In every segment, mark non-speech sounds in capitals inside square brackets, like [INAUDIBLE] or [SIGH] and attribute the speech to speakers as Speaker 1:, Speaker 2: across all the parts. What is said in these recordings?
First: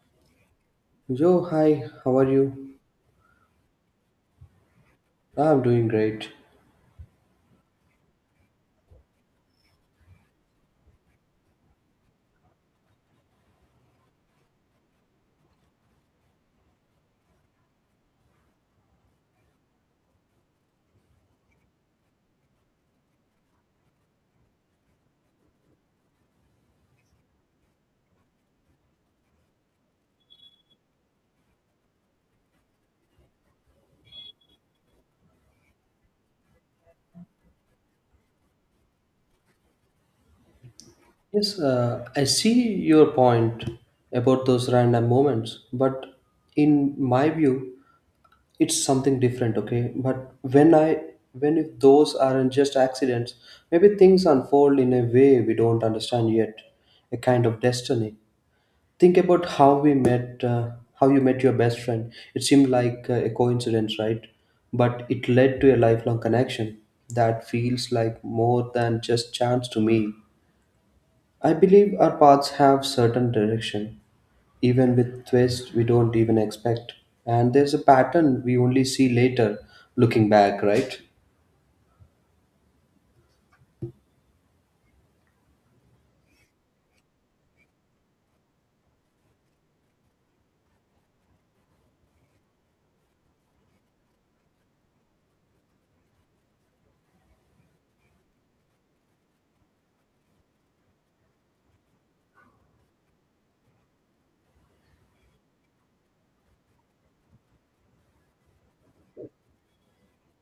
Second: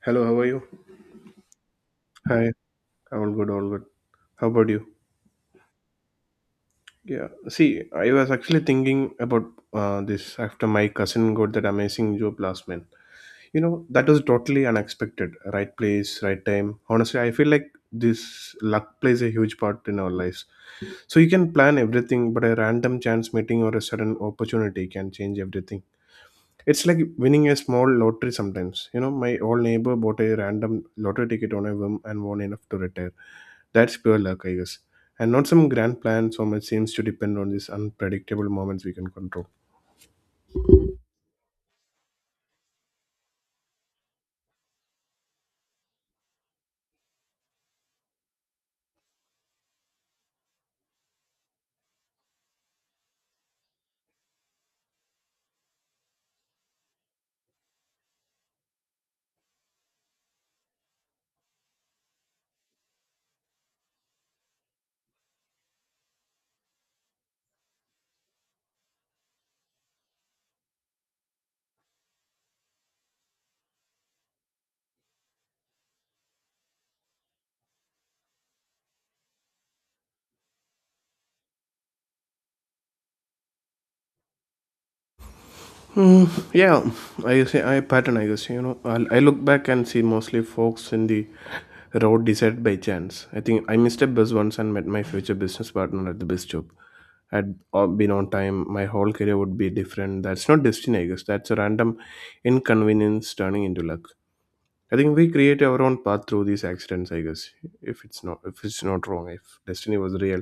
Speaker 1: Hello, how are you?
Speaker 2: Joe, hi, how are
Speaker 1: Hi,
Speaker 2: you?
Speaker 1: all good, all good. How about you?
Speaker 2: I'm doing great.
Speaker 1: Yeah, see, I was actually thinking about this after my cousin got that amazing job last month. You know, that was totally unexpected. Right place, right time. Honestly, I feel like this luck plays a huge part in our lives. So you can plan everything, but a random chance meeting or a sudden opportunity can change everything. It's like winning a small lottery sometimes. You know, my old neighbor bought a random lottery ticket on a whim and won enough to retire. That's pure luck, I guess. And not some grand plan, so much seems to depend on these unpredictable moments we can control.
Speaker 2: Yes, I see your point about those random moments, but in my view, it's something different, okay? But when I when if those aren't just accidents, maybe things unfold in a way we don't understand yet, a kind of destiny. Think about how we met, how you met your best friend. It seemed like a coincidence, right? But it led to a lifelong connection that feels like more than just chance to me. I believe our paths have certain direction, even with twists we don't even expect. And there's a pattern we only see later, looking back, right?
Speaker 1: Hmm, yeah, I say I pattern. I guess. I look back and see mostly folks in the road decided by chance. I think I missed a bus once and met my future business partner at the bus job. Had been on time, my whole career would be different. That's not destiny, I guess. That's a random inconvenience turning into luck. I think we create our own path through these accidents, I guess. If it's not wrong, if destiny was real,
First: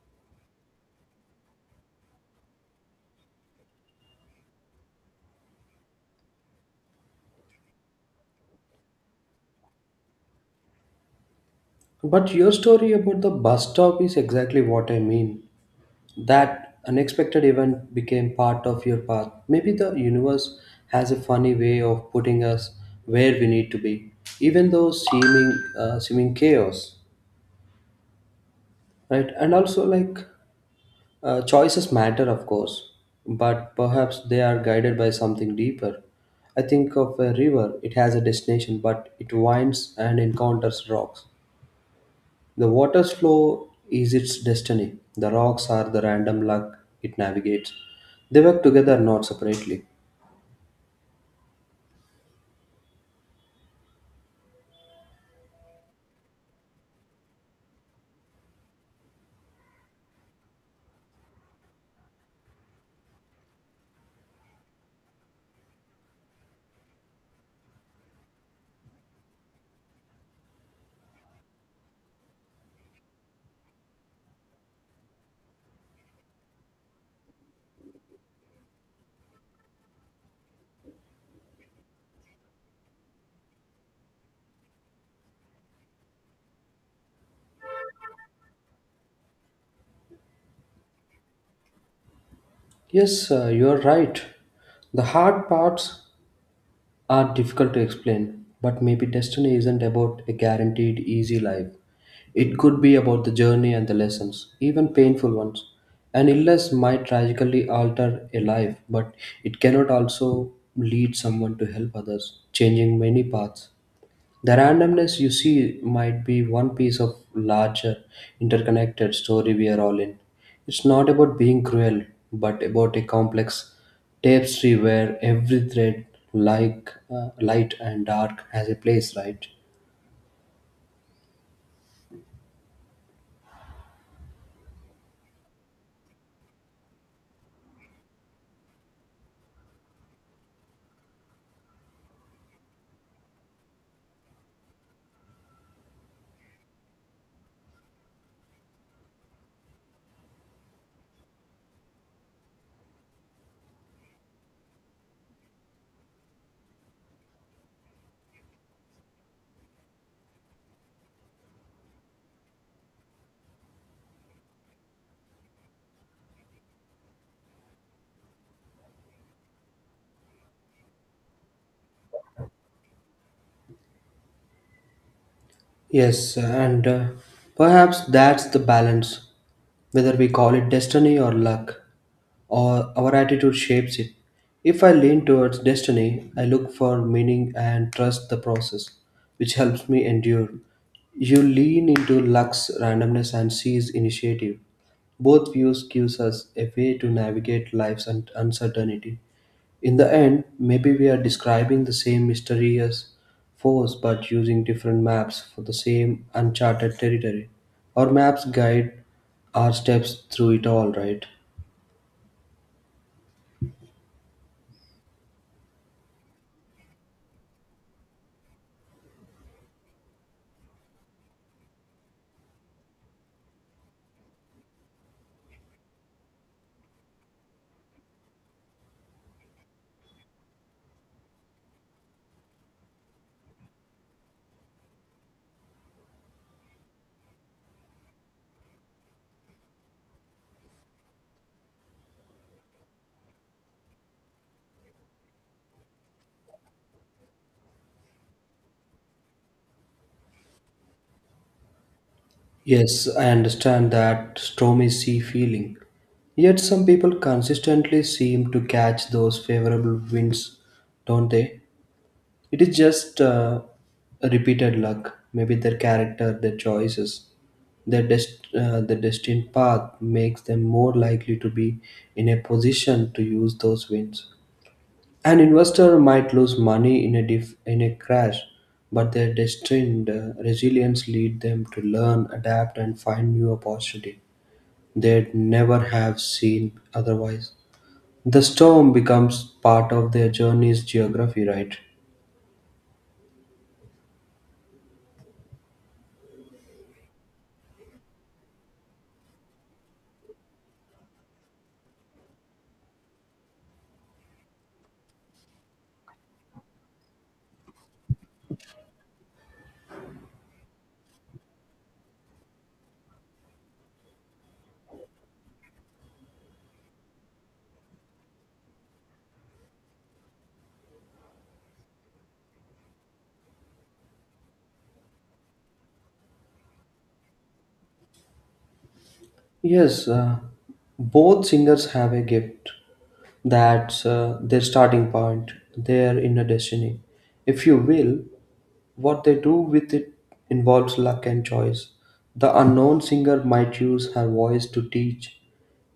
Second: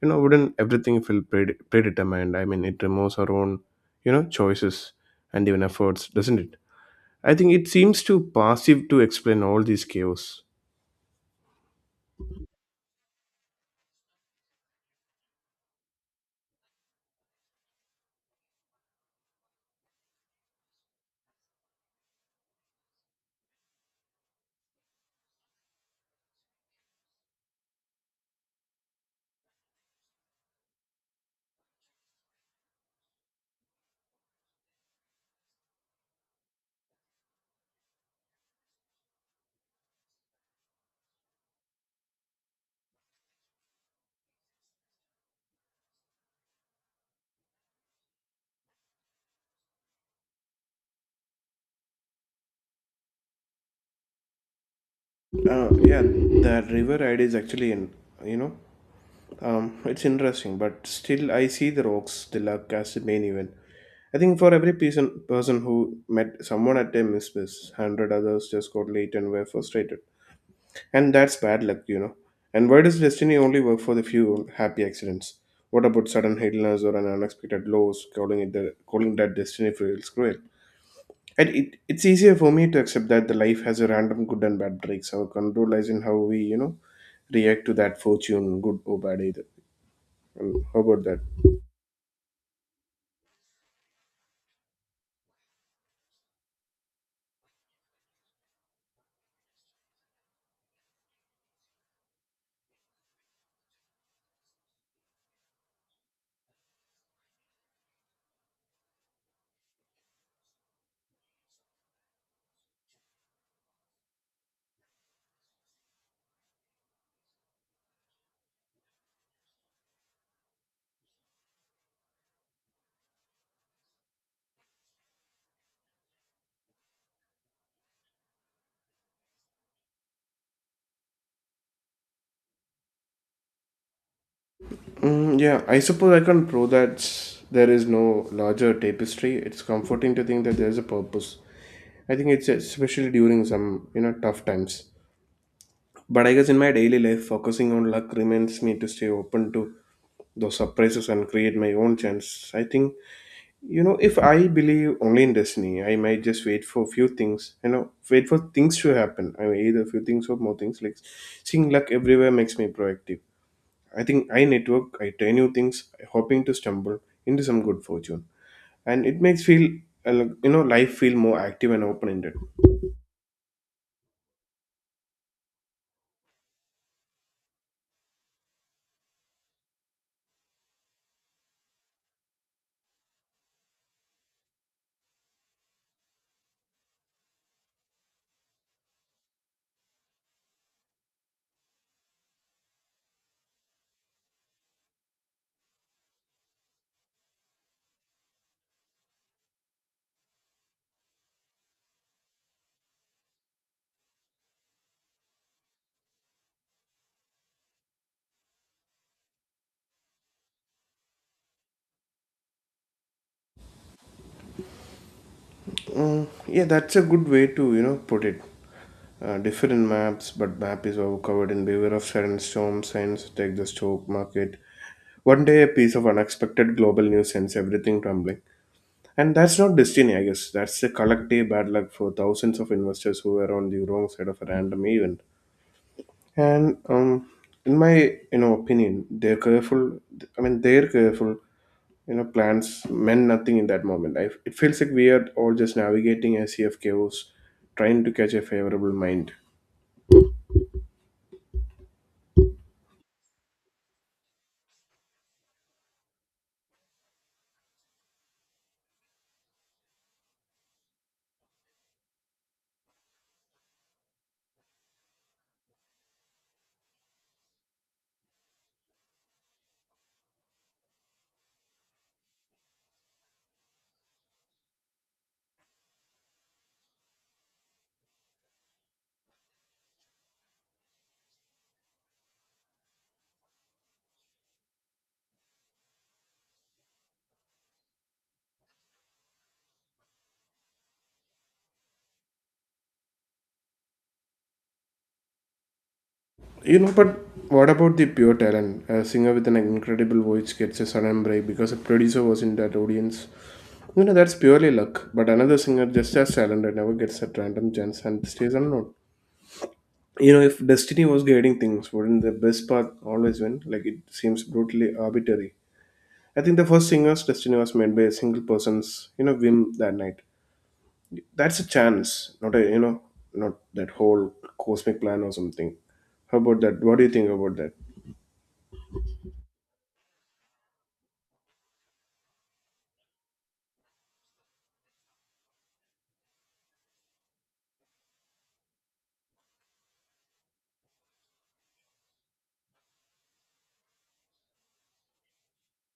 Speaker 1: you know, wouldn't everything feel predetermined? I mean, it removes our own, choices and even efforts, doesn't it? I think it seems too passive to explain all these chaos.
Speaker 2: But your story about the bus stop is exactly what I mean. That unexpected event became part of your path. Maybe the universe has a funny way of putting us where we need to be, even though seeming chaos, right? And also, choices matter, of course, but perhaps they are guided by something deeper. I think of a river; it has a destination, but it winds and encounters rocks. The water's flow is its destiny. The rocks are the random luck it navigates. They work together, not separately.
Speaker 1: Yeah, that river ride is actually in, you know, it's interesting, but still I see the rocks, the luck as the main event. I think for every person who met someone at a misfits, hundred others just got late and were frustrated. And that's bad luck. And why does destiny only work for the few happy accidents? What about sudden illness or an unexpected loss? Calling that destiny feels cruel. And it's easier for me to accept that the life has a random good and bad breaks. Our control lies in how we, react to that fortune, good or bad either. And how about that?
Speaker 2: Yes, you're right. The hard parts are difficult to explain, but maybe destiny isn't about a guaranteed easy life. It could be about the journey and the lessons, even painful ones. An illness might tragically alter a life, but it cannot also lead someone to help others, changing many paths. The randomness you see might be one piece of larger, interconnected story we are all in. It's not about being cruel, but about a complex tapestry where every thread, light and dark, has a place, right?
Speaker 1: Mm, yeah, I suppose I can't prove that there is no larger tapestry. It's comforting to think that there is a purpose. I think it's especially during some, tough times. But I guess in my daily life, focusing on luck reminds me to stay open to those surprises and create my own chance. I think, if I believe only in destiny, I might just wait for few things, wait for things to happen. I mean, either few things or more things. Like seeing luck everywhere makes me proactive. I think I network, I try new things, hoping to stumble into some good fortune, and it makes feel like, life feel more active and open-ended.
Speaker 2: Yes, and perhaps that's the balance, whether we call it destiny or luck, or our attitude shapes it. If I lean towards destiny, I look for meaning and trust the process, which helps me endure. You lean into luck's randomness and seize initiative. Both views gives us a way to navigate uncertainty. In the end, maybe we are describing the same mysterious force but using different maps for the same uncharted territory. Our maps guide our steps through it all, right?
Speaker 1: Mm, yeah, that's a good way to put it. Different maps, but map is all covered in beware of sudden storm signs. Take the stock market. One day, a piece of unexpected global news sends everything tumbling, and that's not destiny, I guess. That's a collective bad luck for thousands of investors who were on the wrong side of a random event. And in my opinion, they're careful. I mean, they're careful. Plans meant nothing in that moment. It feels like we are all just navigating a sea of chaos, trying to catch a favorable mind.
Speaker 2: Yes, I understand that stormy sea feeling. Yet some people consistently seem to catch those favorable winds, don't they? It is just a repeated luck. Maybe their character, their choices, the destined path makes them more likely to be in a position to use those wins. An investor might lose money in a crash, but their destined resilience lead them to learn, adapt, and find new opportunity they'd never have seen otherwise. The storm becomes part of their journey's geography, right?
Speaker 1: But what about the pure talent? A singer with an incredible voice gets a sudden break because a producer was in that audience. That's purely luck. But another singer just as talented never gets that random chance and stays unknown. If destiny was guiding things, wouldn't the best path always win? Like, it seems brutally arbitrary. I think the first singer's destiny was made by a single person's whim that night. That's a chance, not a you know not that whole cosmic plan or something. How about that? What do you think about that?
Speaker 2: Yes, both singers have a gift. That's their starting point, their inner destiny. If you will, what they do with it involves luck and choice. The unknown singer might use her voice to teach,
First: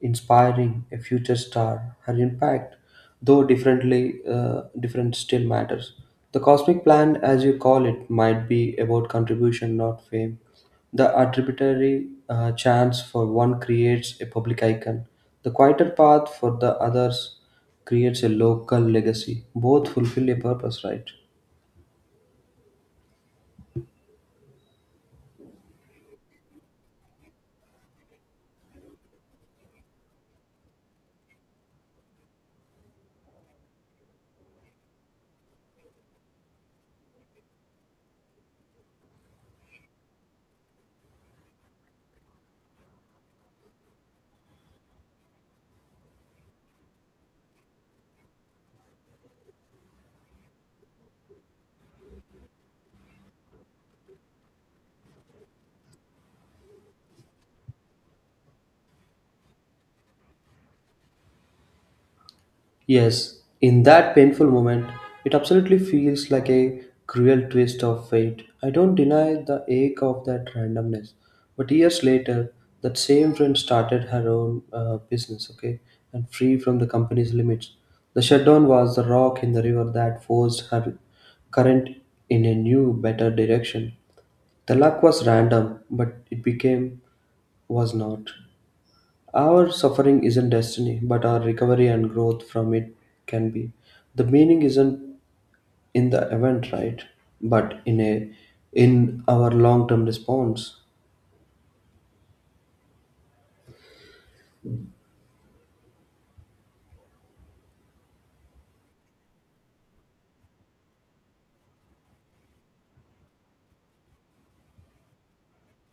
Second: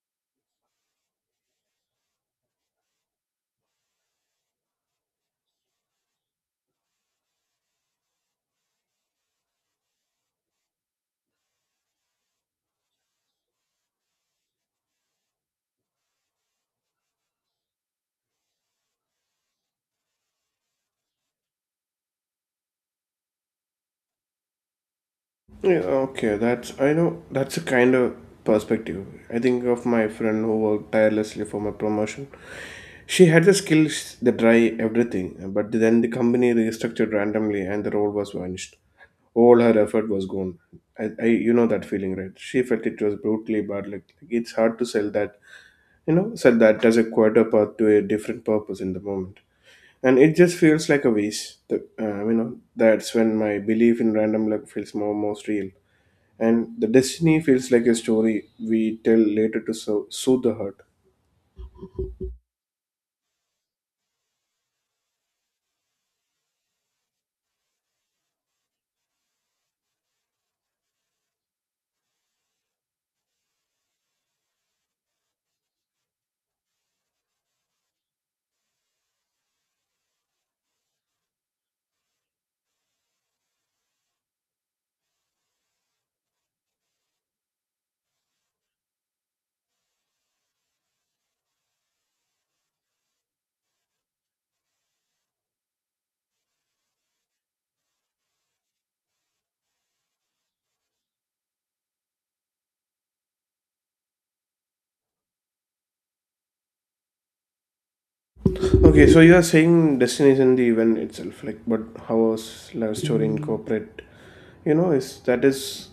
Speaker 2: inspiring a future star. Her impact, though different, still matters. The cosmic plan, as you call it, might be about contribution, not fame. The arbitrary chance for one creates a public icon. The quieter path for the others creates a local legacy. Both fulfill a purpose, right?
Speaker 1: Yeah, okay, that's, I know, that's a kind of perspective. I think of my friend who worked tirelessly for my promotion. She had the skills, the try, everything. But then the company restructured randomly and the role was vanished, all her effort was gone. I you know that feeling, right? She felt it was brutally bad. Like, it's hard to sell that, sell that as a quarter path to a different purpose in the moment. And it just feels like a waste. That's when my belief in random luck feels more most real. And the destiny feels like a story we tell later to soothe the hurt.
Speaker 2: Yes, in that painful moment, it absolutely feels like a cruel twist of fate. I don't deny the ache of that randomness. But years later, that same friend started her own business, okay, and free from the company's limits. The shutdown was the rock in the river that forced her current in a new, better direction. The luck was random, but it became was not. Our suffering isn't destiny, but our recovery and growth from it can be. The meaning isn't in the event, right? But in our long-term response.
Speaker 1: Okay, so you are saying destiny is in the event itself, like, but how was love story incorporate? Is that is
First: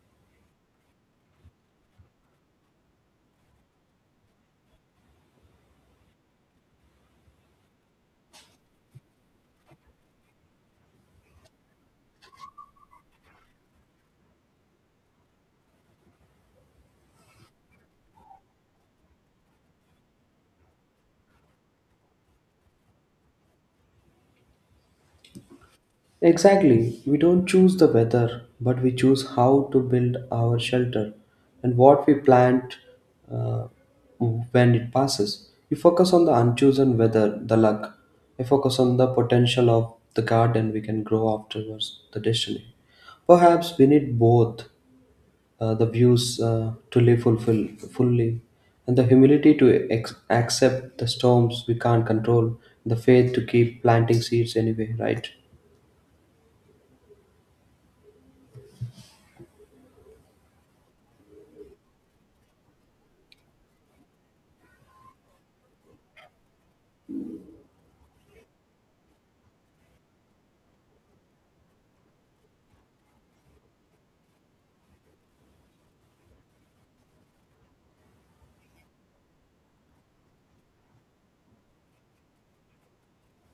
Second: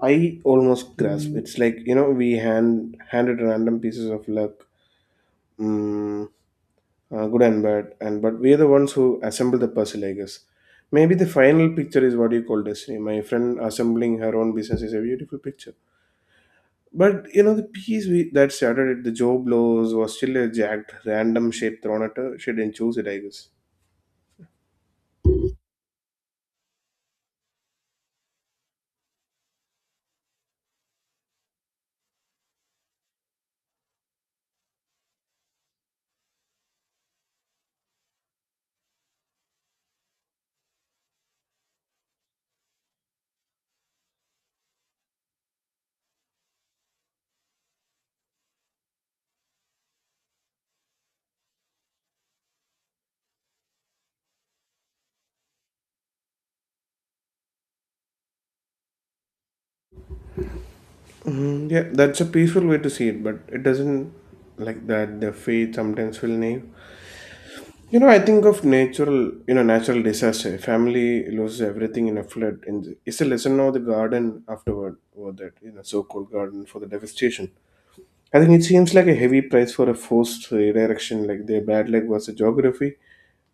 Speaker 1: I almost grasp. It's like we handed random pieces of luck, mm, good and bad, and but we are the ones who assemble the puzzle. I guess maybe the final picture is what you call destiny. My friend assembling her own business is a beautiful picture. But you know the piece that shattered it, the Joe blows was still a jagged random shape thrown at her. She didn't choose it, I guess.
Speaker 2: Exactly. We don't choose the weather, but we choose how to build our shelter and what we plant uh, when it passes. You focus on the unchosen weather, the luck. You focus on the potential of the garden we can grow afterwards, the destiny. Perhaps we need both the views to live fulfill fully, and the humility to accept the storms we can't control, the faith to keep planting seeds anyway, right?
Speaker 1: Mm, yeah, that's a peaceful way to see it, but it doesn't like that. The fate sometimes will naive. I think of natural, natural disaster. Family loses everything in a flood. And it's a lesson now the garden afterward, or that, so-called garden for the devastation. I think it seems like a heavy price for a forced redirection, like their bad luck was a geography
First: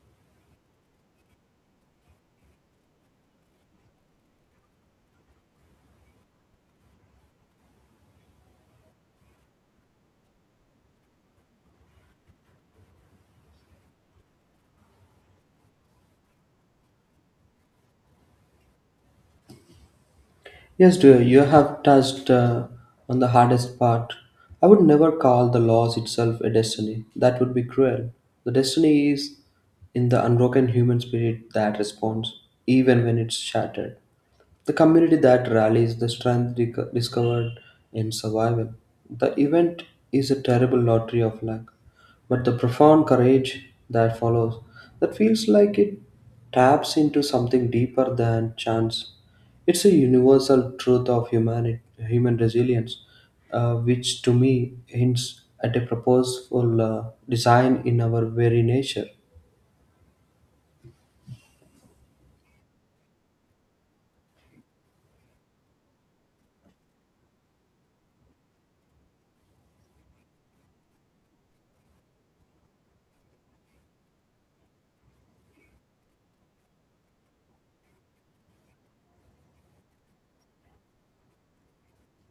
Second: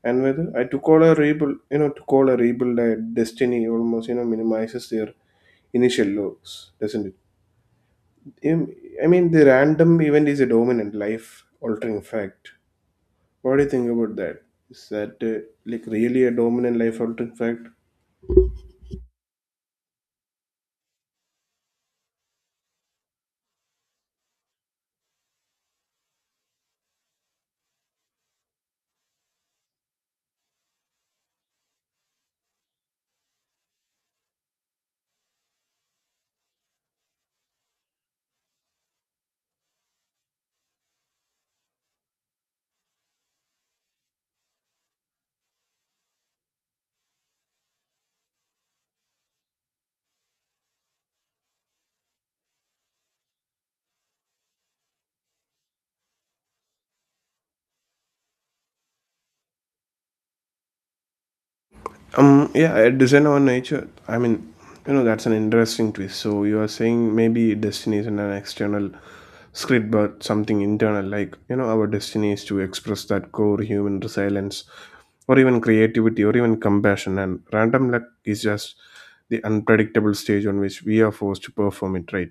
Speaker 1: and weather. I to call a rebuild, you know, To call a rebuild a destiny almost, minimizes their initial loss, doesn't it? I mean, the random event is a dominant life-altering fact. What do you think about that? Is that like really a dominant life altering fact?
Speaker 2: Yes, dear, you have touched on the hardest part. I would never call the loss itself a destiny. That would be cruel. The destiny is in the unbroken human spirit that responds, even when it's shattered. The community that rallies the strength discovered in survival. The event is a terrible lottery of luck, but the profound courage that follows that feels like it taps into something deeper than chance. It's a universal truth of humanity, human resilience, which to me hints at a purposeful design in our very nature.
Speaker 1: Yeah, a design on nature. I mean, that's an interesting twist. So you are saying maybe destiny isn't an external script, but something internal. Like our destiny is to express that core human resilience, or even creativity, or even compassion. And random luck is just the unpredictable stage on which we are forced to perform it, right?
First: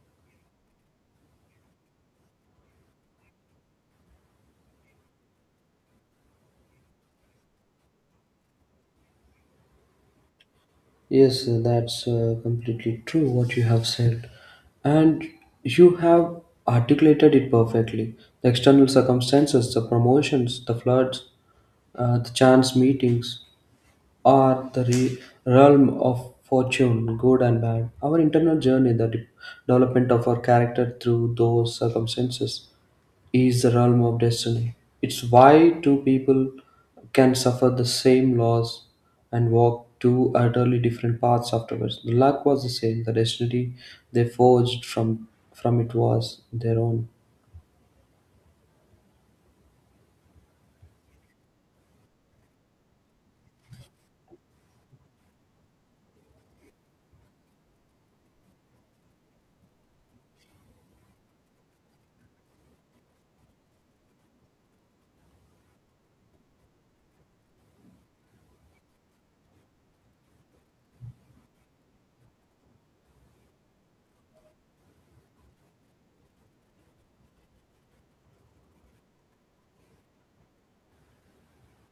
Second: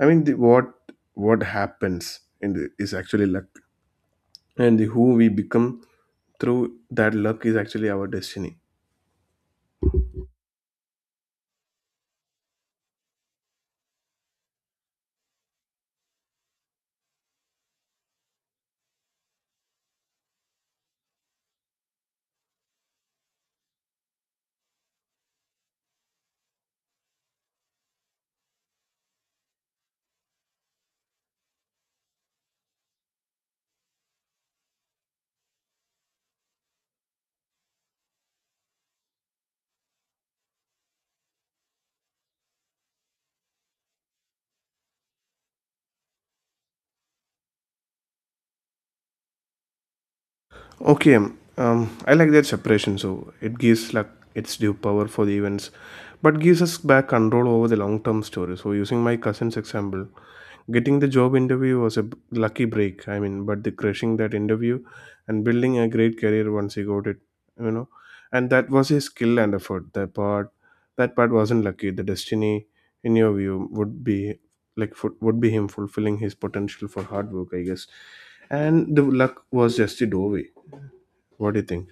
Speaker 1: I mean, what happens in the, is actually luck, and who we become through that luck is actually our destiny.
Speaker 2: Yes, that's completely true what you have said. And you have articulated it perfectly. The external circumstances, the promotions, the floods, the chance meetings are the realm of fortune, good and bad. Our internal journey, the development of our character through those circumstances is the realm of destiny. It's why two people can suffer the same loss and walk two utterly different paths afterwards. The luck was the same, the destiny they forged from it was their own.
Speaker 1: Okay, I like that separation. So it gives luck its due power for the events, but gives us back control over the long term story. So using my cousin's example, getting the job interview was a lucky break, I mean, but the crushing that interview and building a great career once he got it, you know, and that was his skill and effort. That part wasn't lucky. The destiny, in your view, would be would be him fulfilling his potential for hard work, I guess, and the luck was just a doorway. What do you think?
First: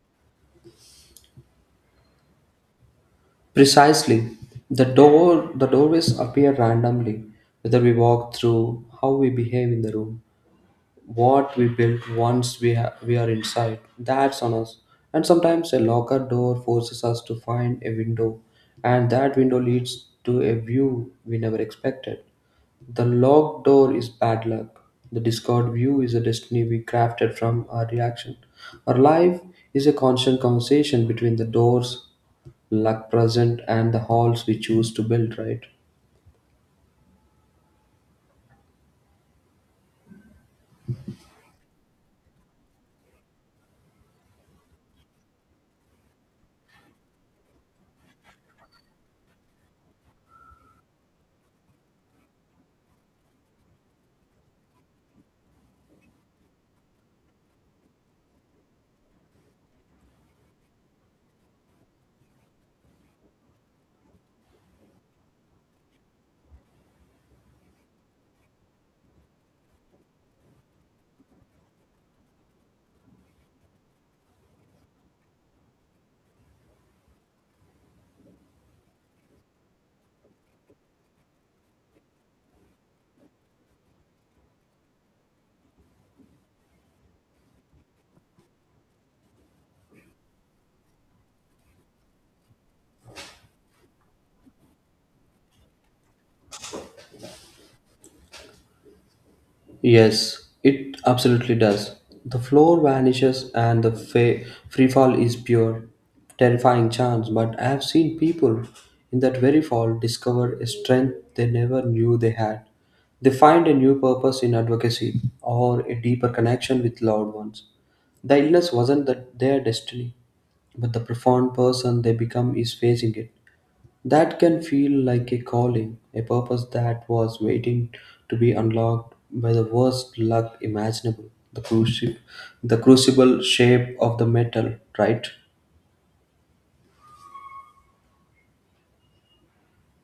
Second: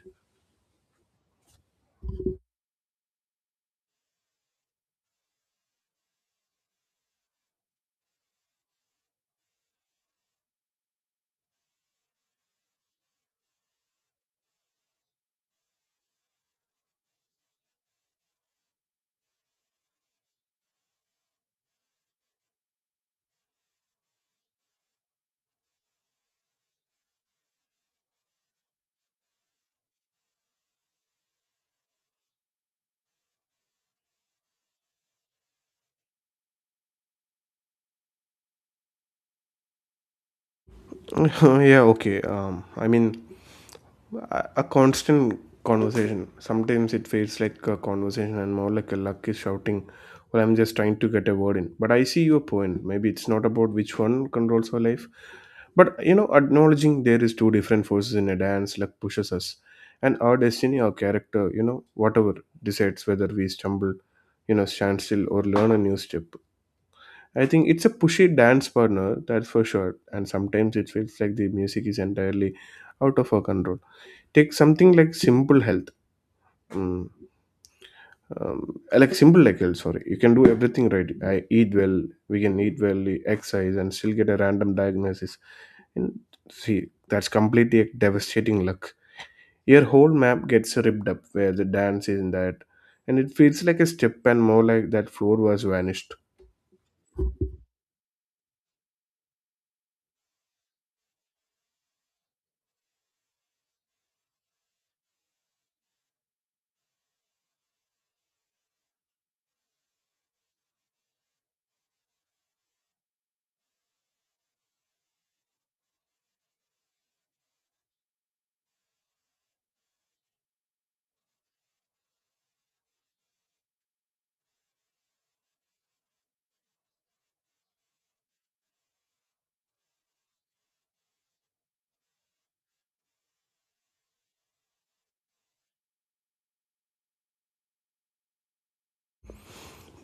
Speaker 2: Precisely. The doorways appear randomly, whether we walk through, how we behave in the room, what we built once we are inside, that's on us. And sometimes a locker door forces us to find a window, and that window leads to a view we never expected. The locked door is bad luck. The discord view is a destiny we crafted from our reaction. Our life is a constant conversation between the doors, luck present, and the halls we choose to build, right?
Speaker 1: [LAUGHS] Yeah, okay. I mean, a constant conversation. Sometimes it feels like a conversation and more like a luck is shouting, "Well, I'm just trying to get a word in." But I see your point. Maybe it's not about which one controls our life. But acknowledging there is two different forces in a dance, luck pushes us. And our destiny, our character, whatever decides whether we stumble, stand still or learn a new step. I think it's a pushy dance partner, that's for sure. And sometimes it feels like the music is entirely out of our control. Take something like simple health. mm, like simple, like health, sorry, you can do everything right. I eat well We can eat well, exercise and still get a random diagnosis. And see, that's completely a devastating luck. Your whole map gets ripped up. Where the dance is in that? And it feels like a step and more like that floor was vanished.
Speaker 2: Yes, it absolutely does. The floor vanishes and the free fall is pure, terrifying chance. But I have seen people in that very fall discover a strength they never knew they had. They find a new purpose in advocacy or a deeper connection with loved ones. The illness wasn't that their destiny, but the profound person they become is facing it. That can feel like a calling, a purpose that was waiting to be unlocked by the worst luck imaginable. The cruci- the crucible shape of the metal, right?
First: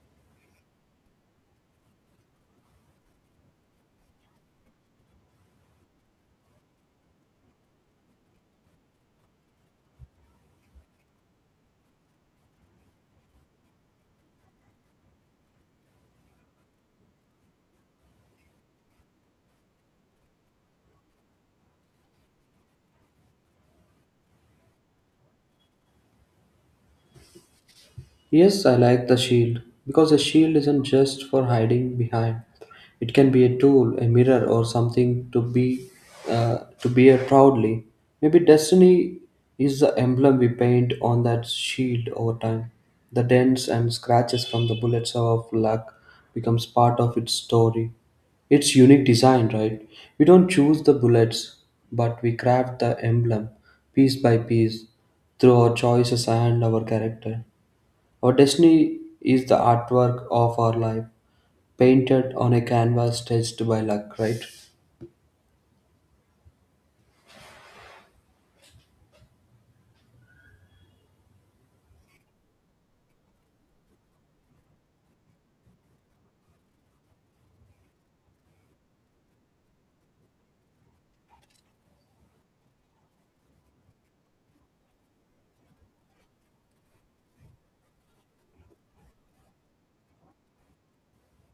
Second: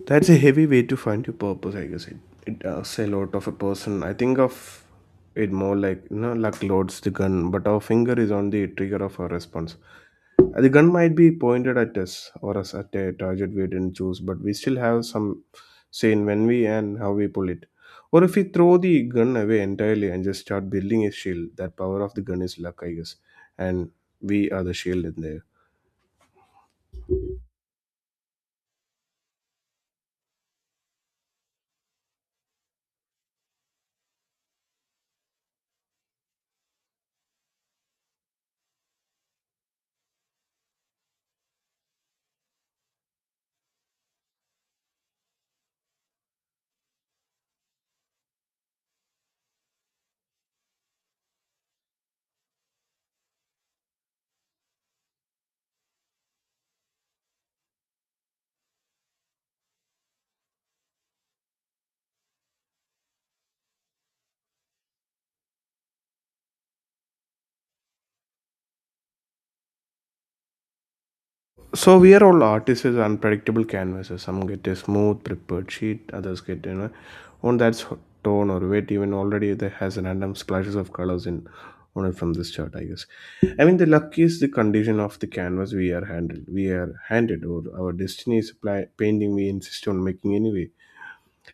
Speaker 1: That's a heavy way to find your purpose, I guess. It asks a lot of a person. I think of it more like, luck loads the gun but our finger is on the trigger of our response. The gun might be pointed at us or us at a target we didn't choose, but we still have some say in when we and how we pull it. Or if we throw the gun away entirely and just start building a shield, that power of the gun is luck, I guess. And we are the shield in there.
Speaker 2: Yes, I like the shield because a shield isn't just for hiding behind. It can be a tool, a mirror, or something to be to bear proudly. Maybe destiny is the emblem we paint on that shield over time. The dents and scratches from the bullets of luck becomes part of its story. It's unique design, right? We don't choose the bullets, but we craft the emblem piece by piece through our choices and our character. Our destiny is the artwork of our life, painted on a canvas stretched by luck, right?
Speaker 1: So we are all artists with unpredictable canvases. Some get a smooth prepared sheet, others get one that's tone or weight. Even already there has random splashes of colors in on it from this chart, I guess. The luck is the condition of the canvas we are handled. We are handed, or our destiny is painting we insist on making anyway.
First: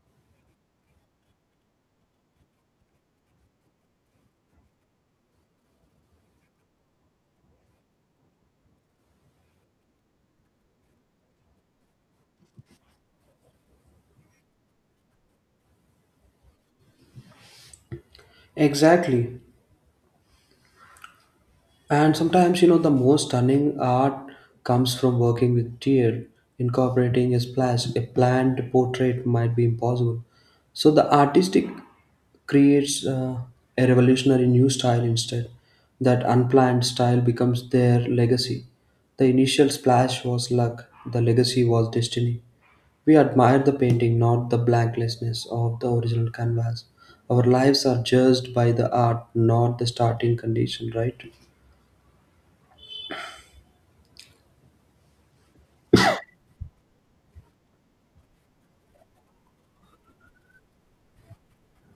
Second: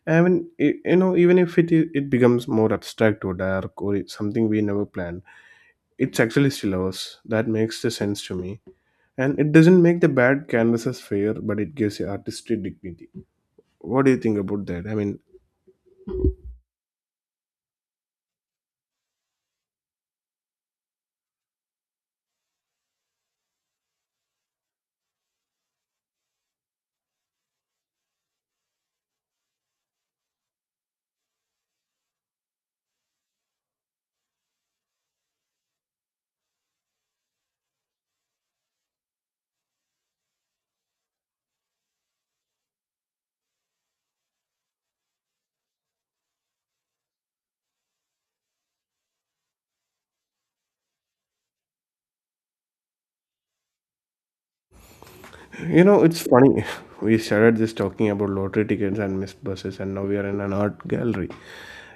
Speaker 1: Even if it becomes more abstract or dark or it's something we never planned, it's actually still ours. That makes the sense to me, and it doesn't make the bad canvases fair, but it gives the artistry dignity. What do you think about that?
Speaker 2: Exactly. And sometimes, you know, the most stunning art comes from working with tear. Incorporating a splash, a planned portrait might be impossible. So the artistic creates a revolutionary new style instead. That unplanned style becomes their legacy. The initial splash was luck, the legacy was destiny. We admire the painting, not the blanklessness of the original canvas. Our lives are judged by the art, not the starting condition, right?
Speaker 1: You know, it's funny. [LAUGHS] We started just talking about lottery tickets and missed buses, and now we are in an art gallery.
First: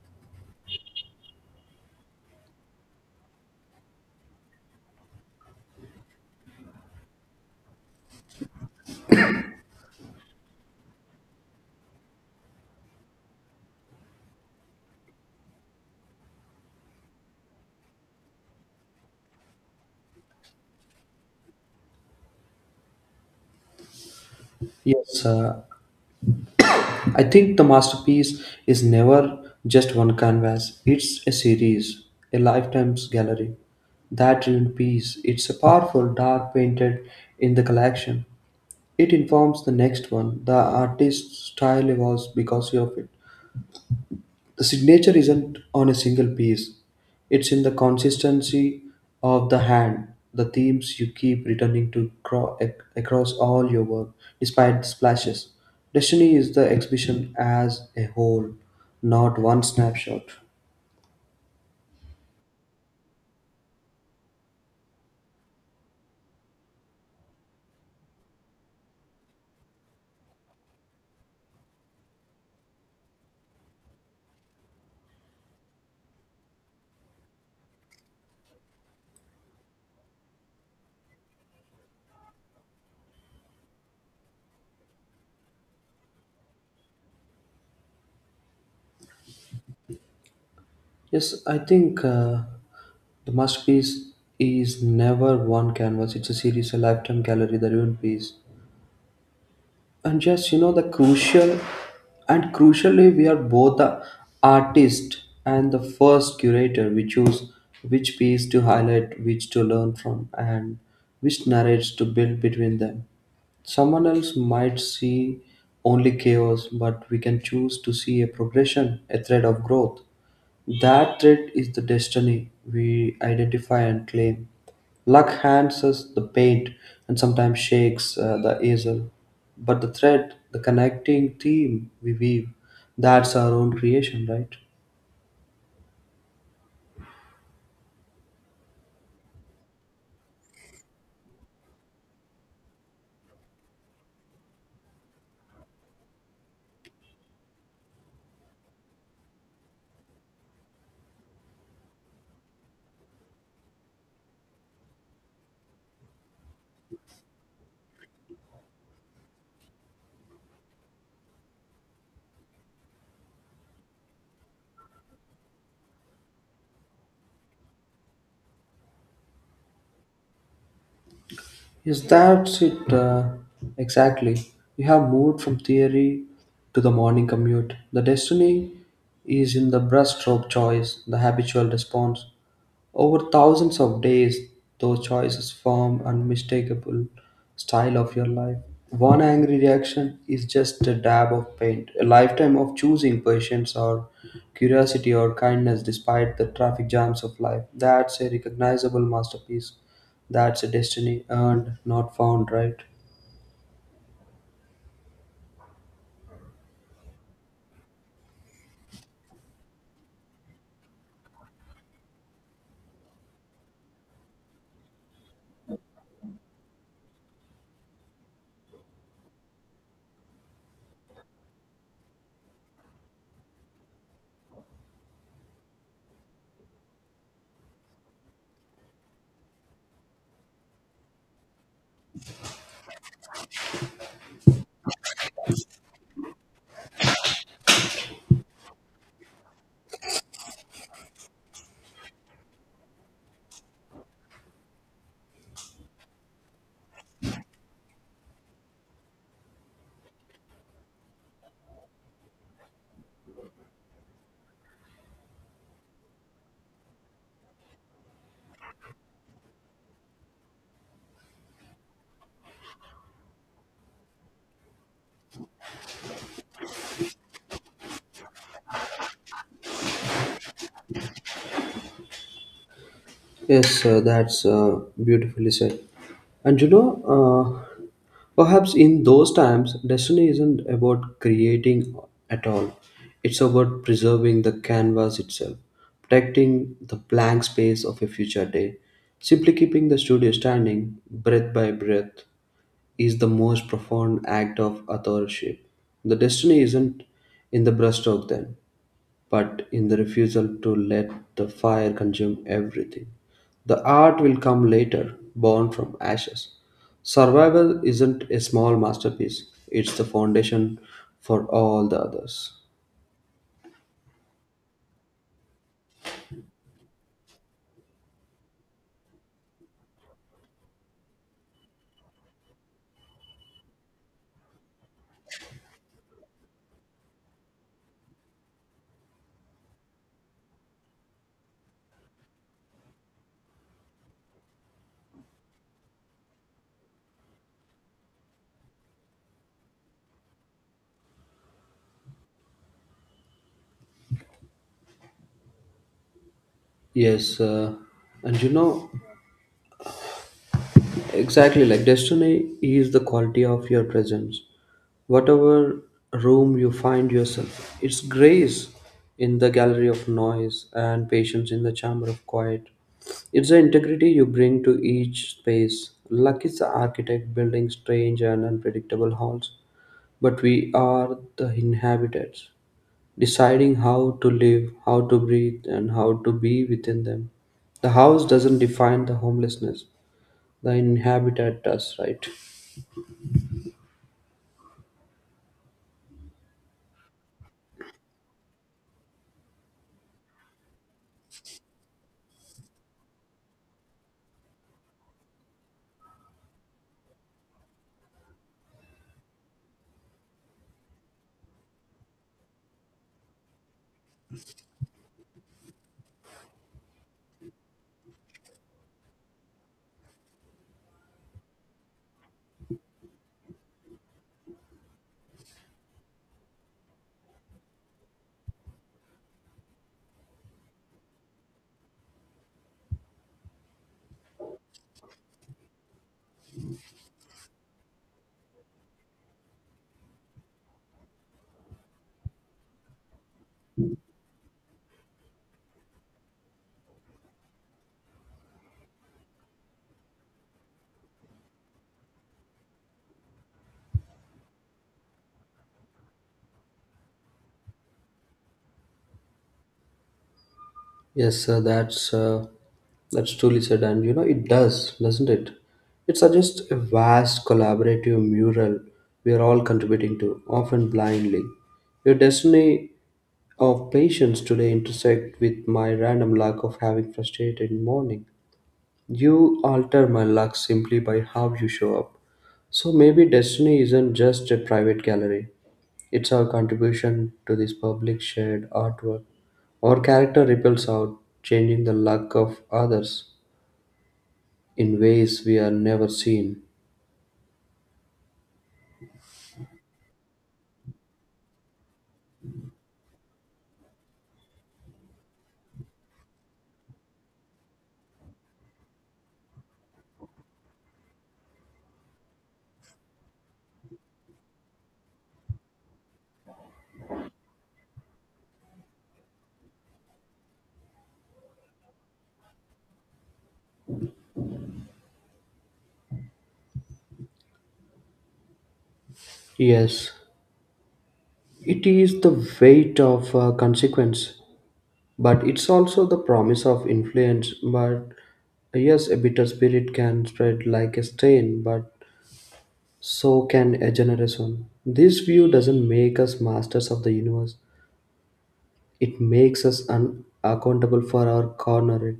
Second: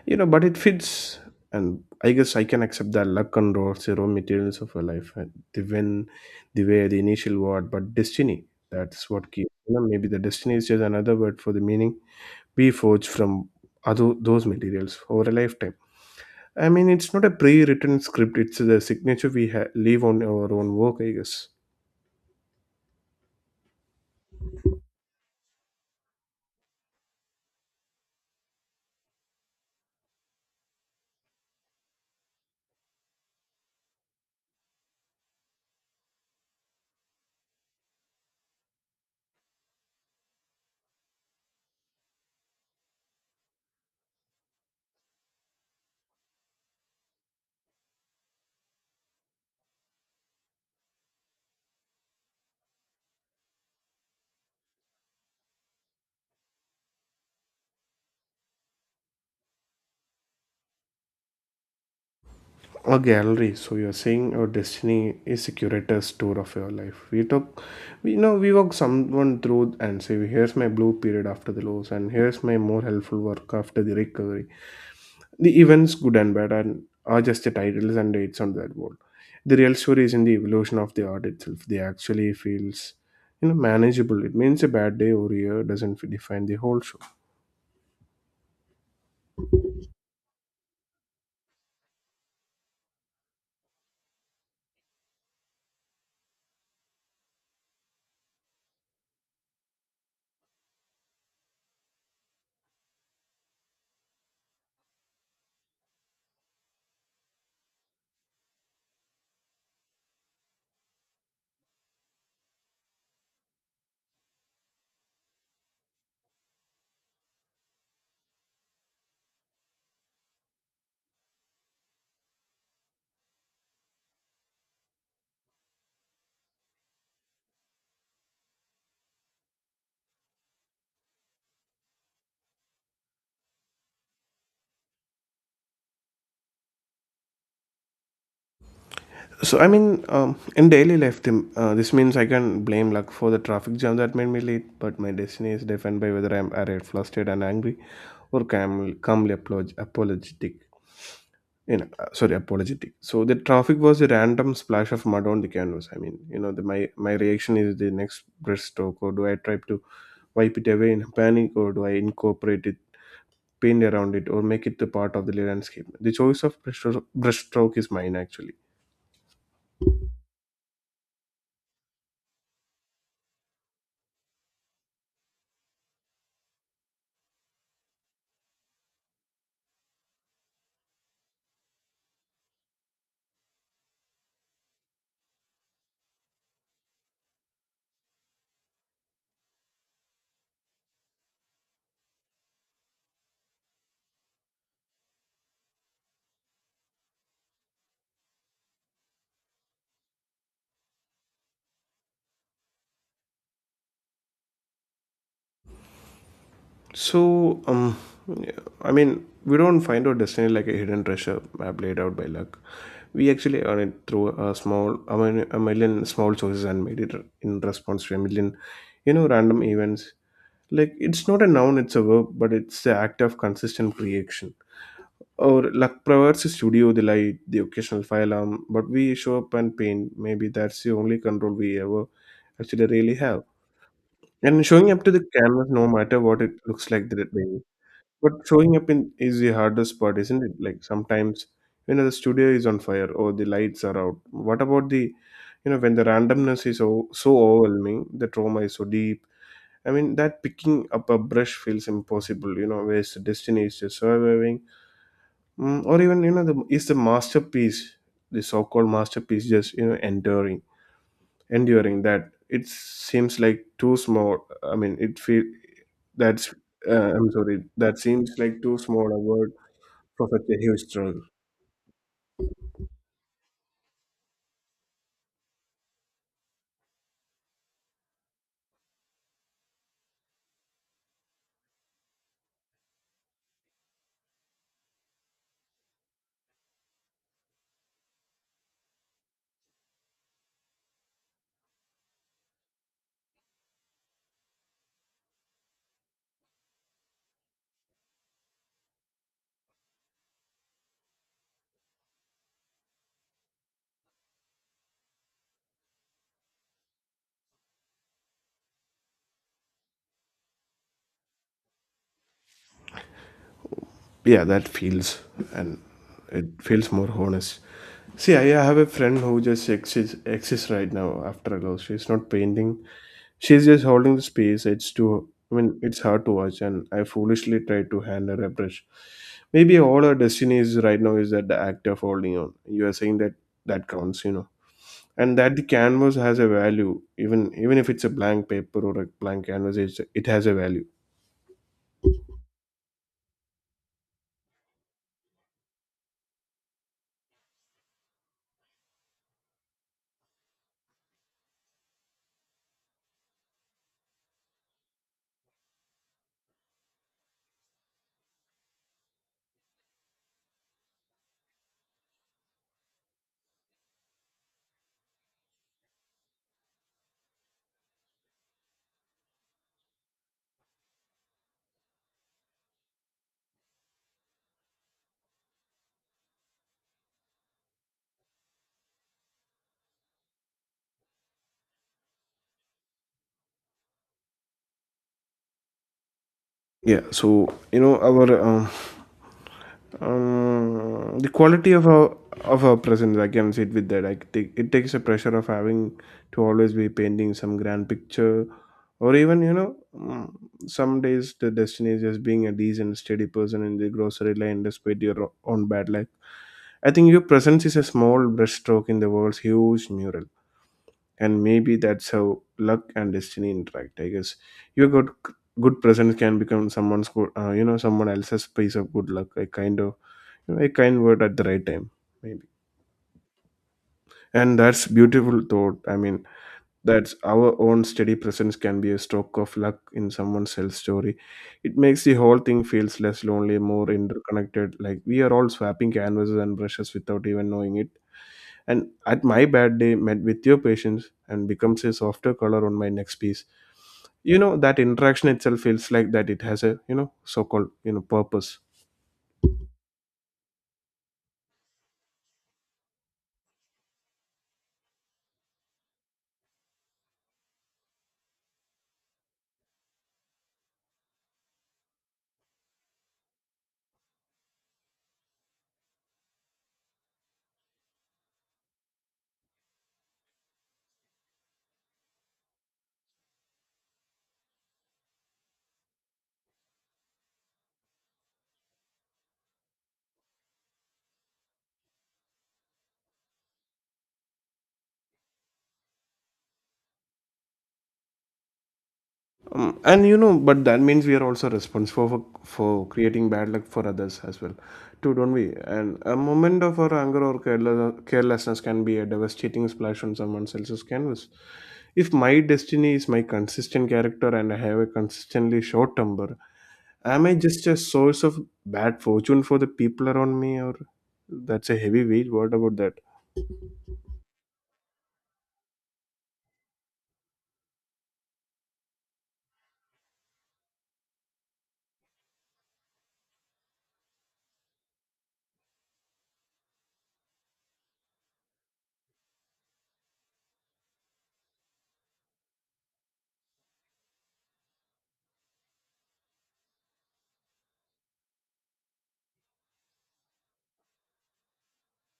Speaker 1: You know, but it fits. And I guess I can accept the luck and raw zero materials of a life and the win the way the initial word, but destiny, that's what keeps. You know, maybe the destiny is just another word for the meaning we forge from other those materials over a lifetime. It's not a pre-written script. It's the signature we leave on our own work, I guess.
Speaker 2: Yes, I think the masterpiece is never just one canvas. It's a series, a lifetime's gallery. That ruined piece, it's a powerful dark painted in the collection. It informs the next one. The artist's style evolves because of it. The signature isn't on a single piece, it's in the consistency of the hand, the themes you keep returning to across all your work, despite splashes. Destiny is the exhibition as a whole, not one snapshot.
Speaker 1: A gallery. So you're saying our destiny is a curator's tour of your life. We talk, we, we walk someone through and say, here's my blue period after the lows, and here's my more helpful work after the recovery. The events, good and bad, and are just the titles and dates on that wall. The real story is in the evolution of the art itself. They actually feels, manageable. It means a bad day or year doesn't define the whole show.
Speaker 2: Yes, I think the masterpiece is never one canvas, it's a series, a lifetime gallery, the ruined piece and just you know the crucial and crucially we are both the artist and the first curator we choose which piece to highlight which to learn from and which narratives to build between them someone else might see only chaos but we can choose to see a progression a thread of growth that threat is the destiny we identify and claim. Luck hands us the paint and sometimes shakes the easel. But the thread, the connecting theme we weave, that's our own creation, right?
Speaker 1: So in daily life, Tim, this means I can blame luck for the traffic jam that made me late, but my destiny is defined by whether I'm irate, flustered, and angry, or calm, calmly apologetic. Sorry, apologetic. So the traffic was a random splash of mud on the canvas. The, my reaction is the next breaststroke. Or do I try to wipe it away in a panic, or do I incorporate it, paint around it, or make it the part of the landscape? The choice of breaststroke is mine actually.
Speaker 2: Yes, that's it. Exactly. We have moved from theory to the morning commute. The destiny is in the brushstroke choice, the habitual response. Over thousands of days, those choices form unmistakable style of your life. One angry reaction is just a dab of paint. A lifetime of choosing patience or curiosity or kindness despite the traffic jams of life. That's a recognizable masterpiece. That's a destiny earned, not found, right?
Speaker 1: So, we don't find our destiny like a hidden treasure map laid out by luck. We actually earn it through a small, I mean, a million small choices and made it in response to a million, random events. Like, it's not a noun, it's a verb, but it's the act of consistent creation. Or luck provides a studio, the light, the occasional fire alarm, but we show up and paint. Maybe that's the only control we ever actually really have. And showing up to the canvas, no matter what it looks like that day, but showing up in is the hardest part, isn't it? Like sometimes the studio is on fire or the lights are out. What about the, when the randomness is so, so overwhelming, the trauma is so deep. I mean that picking up a brush feels impossible. You know, where's the destiny is just surviving, mm, or even the is the masterpiece, the so-called masterpiece, just enduring, enduring that it seems like too small. I mean it feel, that's, I'm sorry, that seems like too small a word so such a huge struggle.
Speaker 2: Yes, that's beautifully said. And you know, perhaps in those times, destiny isn't about creating at all. It's about preserving the canvas itself, protecting the blank space of a future day. Simply keeping the studio standing, breath by breath, is the most profound act of authorship. The destiny isn't in the brushstroke then, but in the refusal to let the fire consume everything. The art will come later, born from ashes. Survival isn't a small masterpiece, it's the foundation for all the others.
Speaker 1: Yeah, that feels, and it feels more honest. See, I have a friend who just exists right now after a loss. She's not painting, she's just holding the space. It's too, I mean, it's hard to watch, and I foolishly try to hand her a brush. Maybe all our destiny is right now is that the act of holding on. You are saying that, that counts, you know, and that the canvas has a value, even if it's a blank paper or a blank canvas, it has a value.
Speaker 2: Yes, and you know, exactly, like destiny is the quality of your presence. Whatever room you find yourself, it's grace in the gallery of noise and patience in the chamber of quiet. It's the integrity you bring to each space. Luck is the architect building strange and unpredictable halls, but we are the inhabitants deciding how to live, how to breathe, and how to be within them. The house doesn't define the homelessness, the inhabitant does, right?
Speaker 1: Yeah. So our, the quality of our, of our presence, I can sit with that. I take, it takes a pressure of having to always be painting some grand picture, or even some days the destiny is just being a decent steady person in the grocery line despite your own bad luck. I think your presence is a small brushstroke in the world's huge mural. And maybe that's how luck and destiny interact, I guess. Your good presence can become someone's good, someone else's piece of good luck. A kind of, a kind word at the right time, maybe. And that's beautiful thought. That's our own steady presence can be a stroke of luck in someone's else story. It makes the whole thing feels less lonely, more interconnected, like we are all swapping canvases and brushes without even knowing it. And at my bad day met with your patience and becomes a softer color on my next piece. You know, that interaction itself feels like that it has a, so-called, purpose.
Speaker 2: Yes, sir, that's truly said, and you know it does, doesn't it? It suggests a vast collaborative mural we are all contributing to, often blindly. Your destiny of patience today intersect with my random lack of having frustrated morning. You alter my luck simply by how you show up. So maybe destiny isn't just a private gallery, it's our contribution to this public shared artwork. Our character ripples out, changing the luck of others in ways we are never seen.
Speaker 1: And you know, but that means we are also responsible for creating bad luck for others as well too, don't we? And a moment of our anger or careless, carelessness can be a devastating splash on someone else's canvas. If my destiny is my consistent character and I have a consistently short temper, am I just a source of bad fortune for the people around me, or, that's a heavy weight. What about that?
Speaker 2: Yes, it is the weight of consequence, but it's also the promise of influence. But yes, a bitter spirit can spread like a stain, but so can a generation. This view doesn't make us masters of the universe, it makes us unaccountable for our corner.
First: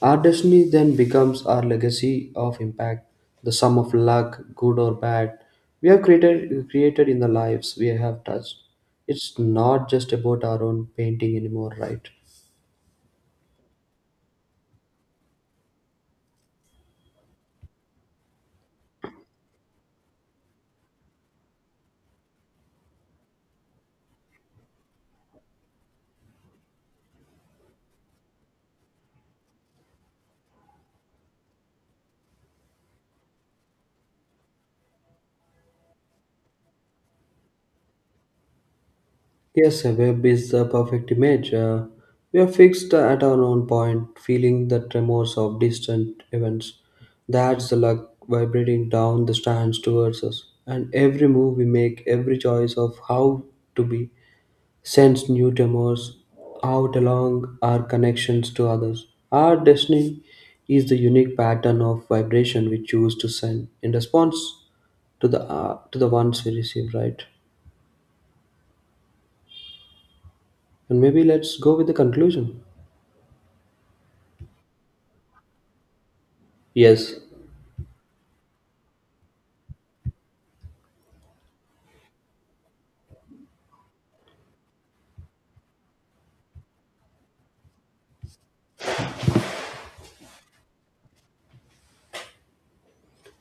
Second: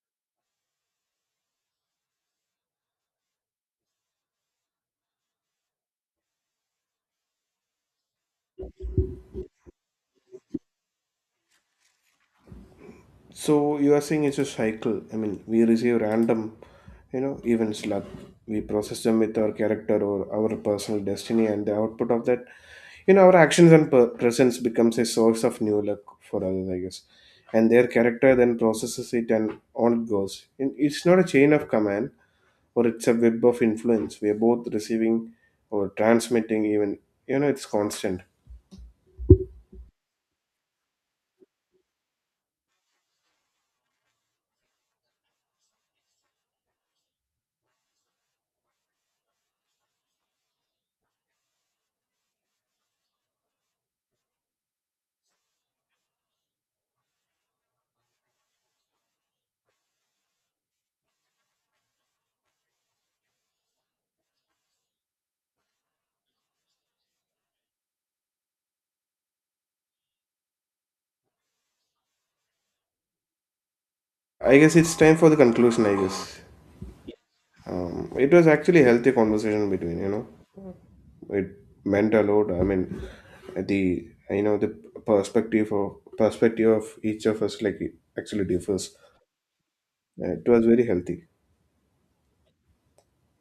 Speaker 2: Our destiny then becomes our legacy of impact, the sum of luck, good or bad, we have created in the lives we have touched. It's not just about our own painting anymore, right?
Speaker 1: So you are saying it's a cycle. We receive random, events like we process them with our character or our personal destiny, and the output of that, our actions and presence becomes a source of new luck for others, I guess. And their character then processes it, and on it goes. And it's not a chain of command, or it's a web of influence. We are both receiving or transmitting, even, it's constant.
Speaker 2: Yes, a web is the perfect image. We are fixed at our own point, feeling the tremors of distant events. That's the luck vibrating down the strands towards us. And every move we make, every choice of how to be, sends new tremors out along our connections to others. Our destiny is the unique pattern of vibration we choose to send in response to the ones we receive, right? And maybe let's go with the conclusion.
Speaker 1: I guess it's time for the conclusion, I guess.
Speaker 2: Yes,
Speaker 1: It was actually a healthy conversation between, you know, it meant a lot. The, the perspective of each of us, like it actually differs. It was very healthy.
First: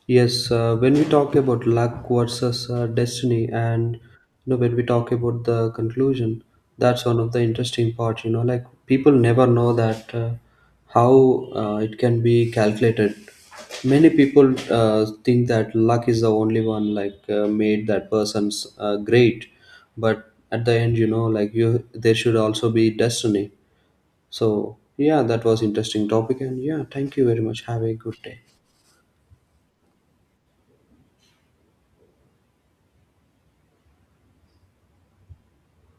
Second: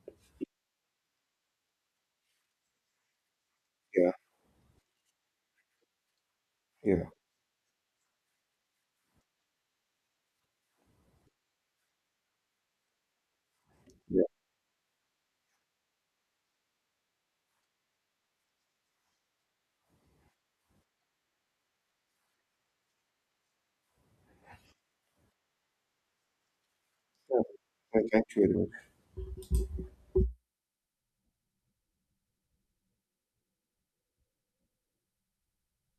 Speaker 2: yes. When we talk about luck versus destiny, and you
Speaker 1: Yeah,
Speaker 2: know, when we talk about the conclusion, that's
Speaker 1: yeah,
Speaker 2: one of the interesting parts. You know, like people never know that how it can be calculated. Many
Speaker 1: yeah.
Speaker 2: people think that luck is the only one like made that person's great, but at the end, you know, like you, there should also be destiny. So yeah, that was interesting topic, and yeah, thank you very
Speaker 1: Yeah.
Speaker 2: much. Have a
Speaker 1: Thank
Speaker 2: good day.
Speaker 1: you very much.